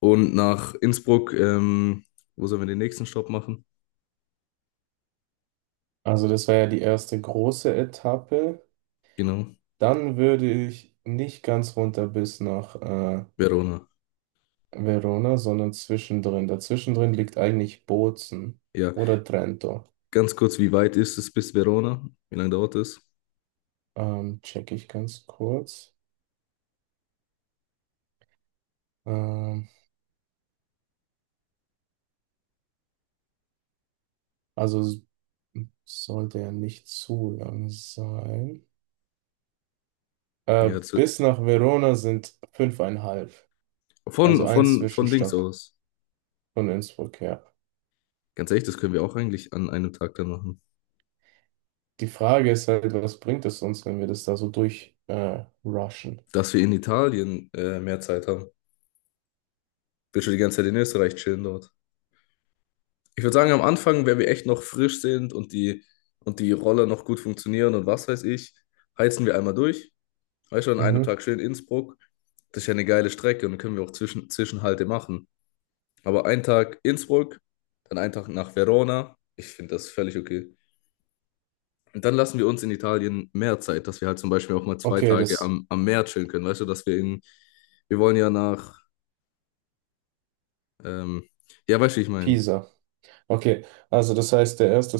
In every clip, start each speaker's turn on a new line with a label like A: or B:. A: Und nach Innsbruck, wo sollen wir den nächsten Stopp machen?
B: Also das war ja die erste große Etappe.
A: Genau,
B: Dann würde ich nicht ganz runter bis nach
A: Verona.
B: Verona, sondern zwischendrin. Dazwischendrin liegt eigentlich Bozen
A: Ja,
B: oder Trento.
A: ganz kurz, wie weit ist es bis Verona? Wie lange dauert es?
B: Check ich ganz kurz. Ähm, also sollte ja nicht zu lang sein. Äh,
A: Ja, das wird
B: bis nach Verona sind 5,5. Also
A: von,
B: ein
A: von, von Dings
B: Zwischenstopp
A: aus.
B: von Innsbruck, ja.
A: Ganz ehrlich, das können wir auch eigentlich an einem Tag dann machen.
B: Die Frage ist halt, was bringt es uns, wenn wir das da so durch rushen?
A: Dass wir in Italien mehr Zeit haben. Will schon die ganze Zeit in Österreich chillen dort. Ich würde sagen, am Anfang, wenn wir echt noch frisch sind und die Roller noch gut funktionieren und was weiß ich, heizen wir einmal durch. Weißt du, an einem
B: Mhm.
A: Tag schön Innsbruck, das ist ja eine geile Strecke und dann können wir auch Zwischenhalte machen. Aber einen Tag Innsbruck, dann einen Tag nach Verona. Ich finde das völlig okay. Und dann lassen wir uns in Italien mehr Zeit, dass wir halt zum Beispiel auch mal zwei
B: Okay,
A: Tage
B: das
A: am Meer chillen können. Weißt du, dass wir in, wir wollen ja nach, ähm, ja, weißt du, wie ich meine,
B: Pisa. Okay, also das heißt, der erste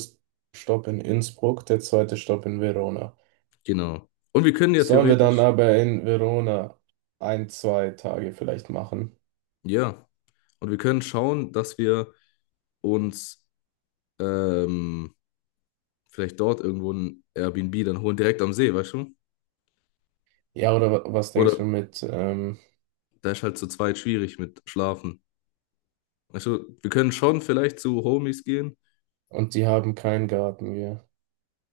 B: Stopp in Innsbruck, der zweite Stopp in Verona.
A: genau. Und wir können ja
B: Sollen wir dann
A: theoretisch,
B: aber in Verona ein, zwei Tage vielleicht machen?
A: ja, und wir können schauen, dass wir uns ähm, vielleicht dort irgendwo ein Airbnb dann holen, direkt am See, weißt du?
B: Ja, oder was denkst du
A: Oder,
B: mit,
A: da ist halt zu zweit schwierig mit Schlafen. Also, wir können schon vielleicht zu Homies gehen.
B: und die haben keinen Garten, ja.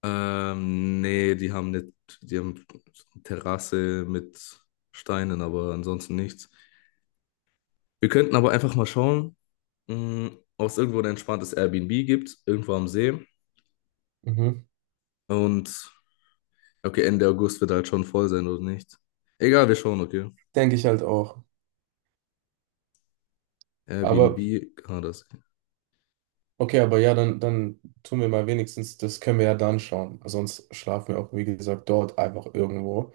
A: Nee, die haben nicht, die haben Terrasse mit Steinen, aber ansonsten nichts. Wir könnten aber einfach mal schauen, mh, ob es irgendwo ein entspanntes Airbnb gibt, irgendwo am See.
B: Mhm.
A: Und okay, Ende August wird halt schon voll sein oder nicht. Egal, wir schauen, okay.
B: Denke ich halt auch. Aber,
A: Airbnb, ah, das.
B: okay, aber ja, dann tun wir mal wenigstens, das können wir ja dann schauen. Sonst schlafen wir auch, wie gesagt, dort einfach irgendwo.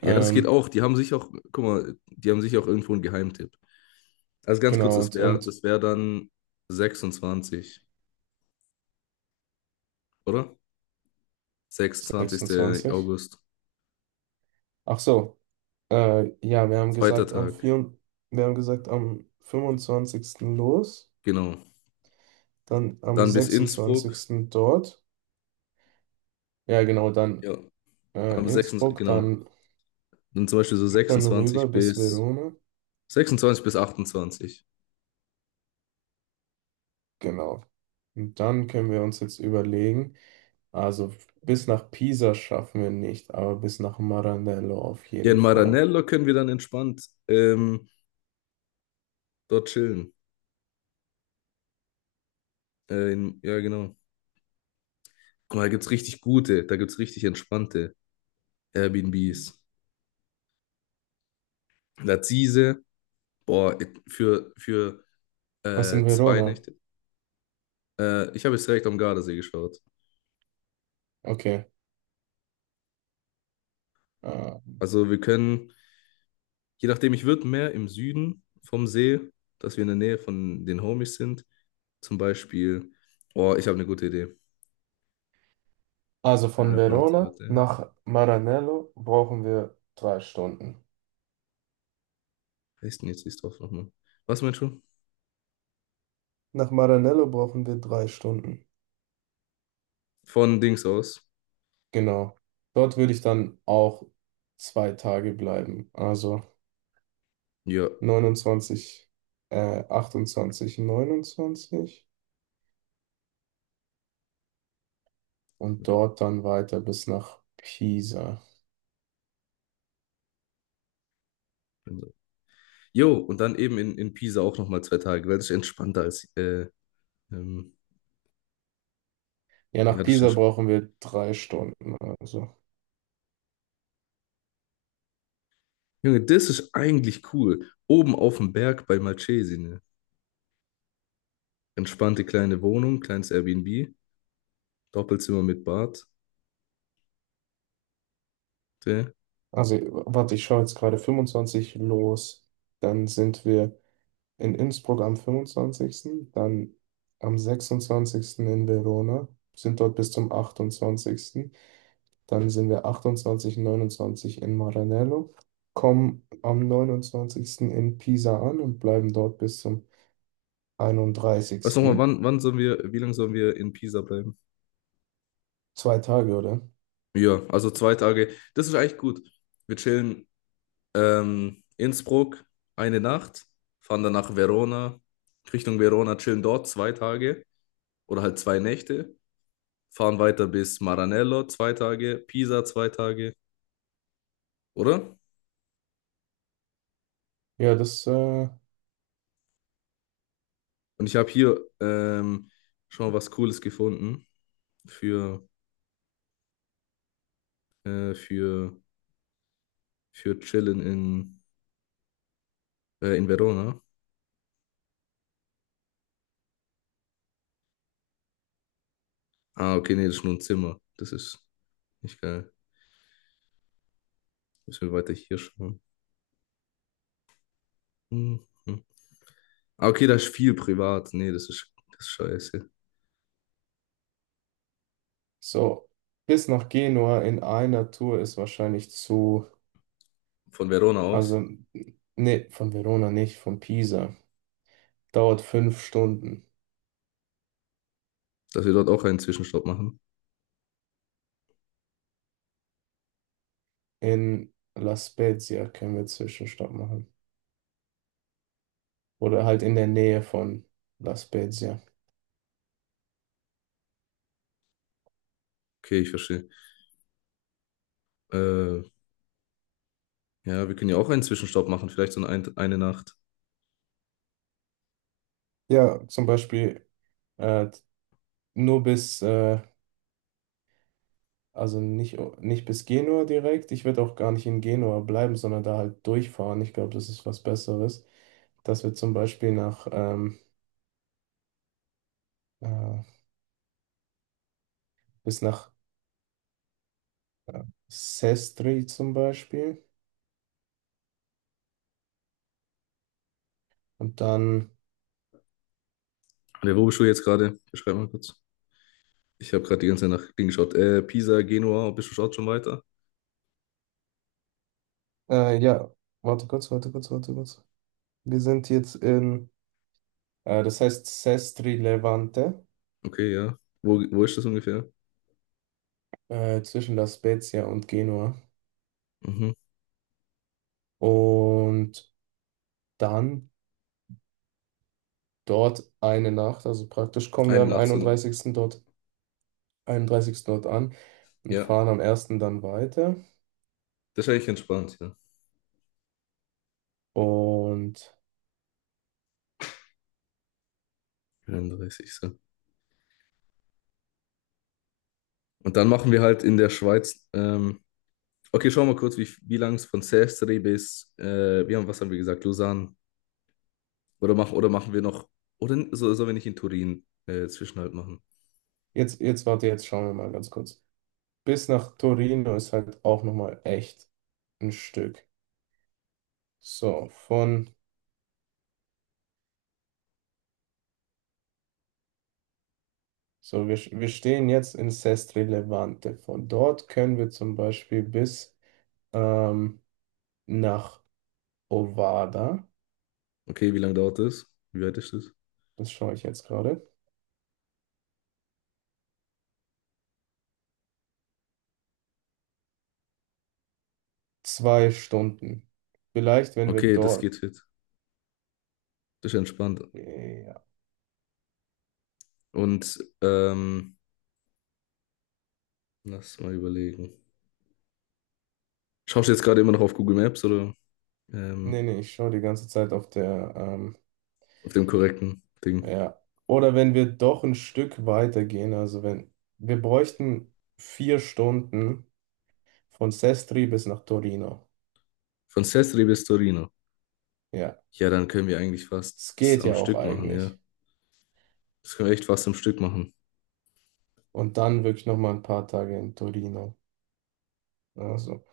A: Ja, das geht
B: Ähm,
A: auch. Die haben sich auch, guck mal, die haben sich auch irgendwo einen Geheimtipp. Also ganz kurz,
B: genau,
A: das
B: und,
A: wäre
B: und
A: das wär dann 26., oder? 26.
B: 26.
A: August,
B: Ach so. Ja, wir haben
A: zweiter
B: gesagt,
A: Tag,
B: wir haben gesagt, am 25. los,
A: genau.
B: dann am
A: Dann bis Innsbruck,
B: 26. dort. Ja, genau, dann
A: ja, am 26.,
B: Innsbruck,
A: genau.
B: dann,
A: Dann zum Beispiel so
B: dann rüber
A: 26.
B: bis
A: bis
B: Verona.
A: 26. bis 28.
B: Genau. Und dann können wir uns jetzt überlegen, also bis nach Pisa schaffen wir nicht, aber bis nach Maranello auf
A: Hier in
B: jeden Fall.
A: Maranello können wir dann entspannt dort chillen. In, ja, genau. Guck mal, da gibt's richtig gute, da gibt's richtig entspannte Airbnbs. Lazise, boah, für
B: Was in
A: zwei
B: Verona?
A: Nächte. Ich habe jetzt direkt am Gardasee geschaut.
B: Okay. Äh,
A: Also wir können, je nachdem, ich würde mehr im Süden vom See, dass wir in der Nähe von den Homies sind. Zum Beispiel, oh, ich habe eine gute Idee.
B: also von
A: Warte,
B: Verona
A: warte,
B: nach Maranello brauchen wir 3 Stunden.
A: heißt denn jetzt die Dorf nochmal? Was meinst du?
B: Nach Maranello brauchen wir drei Stunden.
A: Von Dings aus.
B: Genau. Dort würde ich dann auch 2 Tage bleiben. Also
A: Ja.
B: 29, 28, 29 und dort dann weiter bis nach Pisa.
A: Jo, und dann eben in Pisa auch nochmal 2 Tage, weil das ist entspannter als, ähm,
B: Ja,
A: ja,
B: nach
A: das ist
B: Pisa
A: entspannt.
B: brauchen wir 3 Stunden. Also,
A: Junge, das ist eigentlich cool. Oben auf dem Berg bei Malcesine. Entspannte kleine Wohnung, kleines Airbnb. Doppelzimmer mit Bad. Okay?
B: also warte, ich schaue jetzt gerade 25 los. Dann sind wir in Innsbruck am 25., dann am 26. in Verona, sind dort bis zum 28. Dann sind wir 28, 29 in Maranello, kommen am 29. in Pisa an und bleiben dort bis zum
A: Weißt du nochmal,
B: einunddreißigsten.
A: wann sollen wir, wie lange sollen wir in Pisa bleiben?
B: 2 Tage, oder?
A: Ja, also 2 Tage. Das ist eigentlich gut. Wir chillen Innsbruck eine Nacht, fahren dann nach Verona, Richtung Verona, chillen dort 2 Tage oder halt 2 Nächte, fahren weiter bis Maranello 2 Tage, Pisa 2 Tage, oder?
B: Ja, das
A: Und ich habe hier schon mal was Cooles gefunden für, äh, für, für Chillen in Verona. Ah, okay, nee, das ist nur ein Zimmer. Das ist nicht geil. Müssen wir weiter hier schauen. Mhm. Ah, okay, da ist viel privat. Nee, das ist scheiße.
B: so bis nach Genua in einer Tour ist wahrscheinlich zu,
A: Von Verona aus,
B: also nee, von Verona nicht, von Pisa. Dauert 5 Stunden.
A: dass wir dort auch einen Zwischenstopp machen.
B: In La Spezia können wir Zwischenstopp machen. Oder halt in der Nähe von La Spezia.
A: Okay, ich verstehe. Äh, ja, wir können ja auch einen Zwischenstopp machen, vielleicht so eine Nacht.
B: Ja, zum Beispiel äh, nur bis, also nicht bis Genua direkt. Ich würde auch gar nicht in Genua bleiben, sondern da halt durchfahren. Ich glaube, das ist was Besseres. Dass wir zum Beispiel äh, bis nach äh, Sestri zum Beispiel. Und dann,
A: Und wo bist du jetzt gerade? Beschreib mal kurz. Ich habe gerade die ganze Nacht hingeschaut. Pisa, Genua, bist du schaut schon weiter?
B: ja, warte kurz, warte kurz, warte kurz. Wir sind jetzt in, das heißt Sestri Levante,
A: Okay, ja. Wo ist das ungefähr?
B: zwischen La Spezia und Genua.
A: Mhm.
B: Und dann dort eine Nacht, also praktisch kommen wir
A: Eine
B: am
A: Nacht so ein,
B: 31. dort 31. dort an und
A: ja.
B: fahren am ersten dann weiter.
A: Das ist eigentlich entspannt, ja.
B: Und
A: 31. Und dann machen wir halt in der Schweiz. Okay, schauen wir mal kurz, wie lang es von Sestre bis, wir haben, was haben wir gesagt, Lausanne. Oder machen wir noch, oder so, sollen wir nicht in Turin Zwischenhalt machen?
B: jetzt warte, jetzt schauen wir mal ganz kurz. Bis nach Torino ist halt auch nochmal echt ein Stück. So, so wir stehen jetzt in Sestri Levante. Von dort können wir zum Beispiel bis ähm, nach Ovada,
A: Okay, wie lange dauert das? Wie weit ist das?
B: das schaue ich jetzt gerade, 2 Stunden. Vielleicht, wenn wir
A: Okay, das geht
B: dort,
A: fit. Das ist entspannt.
B: ja,
A: Und lass mal überlegen. Schaust du jetzt gerade immer noch auf Google Maps oder
B: nee,
A: ähm,
B: nee, ich schaue die ganze Zeit auf der
A: auf dem korrekten Ding?
B: Ja. Oder wenn wir doch ein Stück weiter gehen, also wenn wir bräuchten 4 Stunden von Sestri bis nach Torino.
A: Von Sestri bis Torino.
B: Ja,
A: Ja, dann können wir eigentlich fast
B: es
A: das
B: geht
A: am
B: ja auch
A: Stück machen, ja.
B: eigentlich.
A: Das können wir echt fast am Stück machen.
B: Und dann wirklich noch mal ein paar Tage in Torino. Also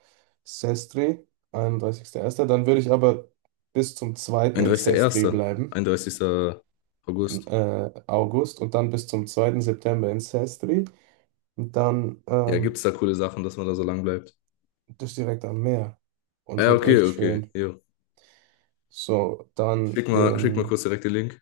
B: Sestri, 31.01. Dann würde ich aber bis zum zweiten in Sestri
A: 31.01.,
B: bleiben,
A: 31. August.
B: August, und dann bis zum zweiten September in Sestri. Und dann
A: Ja, gibt's da coole Sachen, dass man da so lang bleibt?
B: das direkt am Meer. Und
A: Ja,
B: halt
A: okay,
B: echt
A: okay.
B: schön.
A: Jo.
B: So, dann
A: Schick mal
B: in.
A: kurz direkt den Link.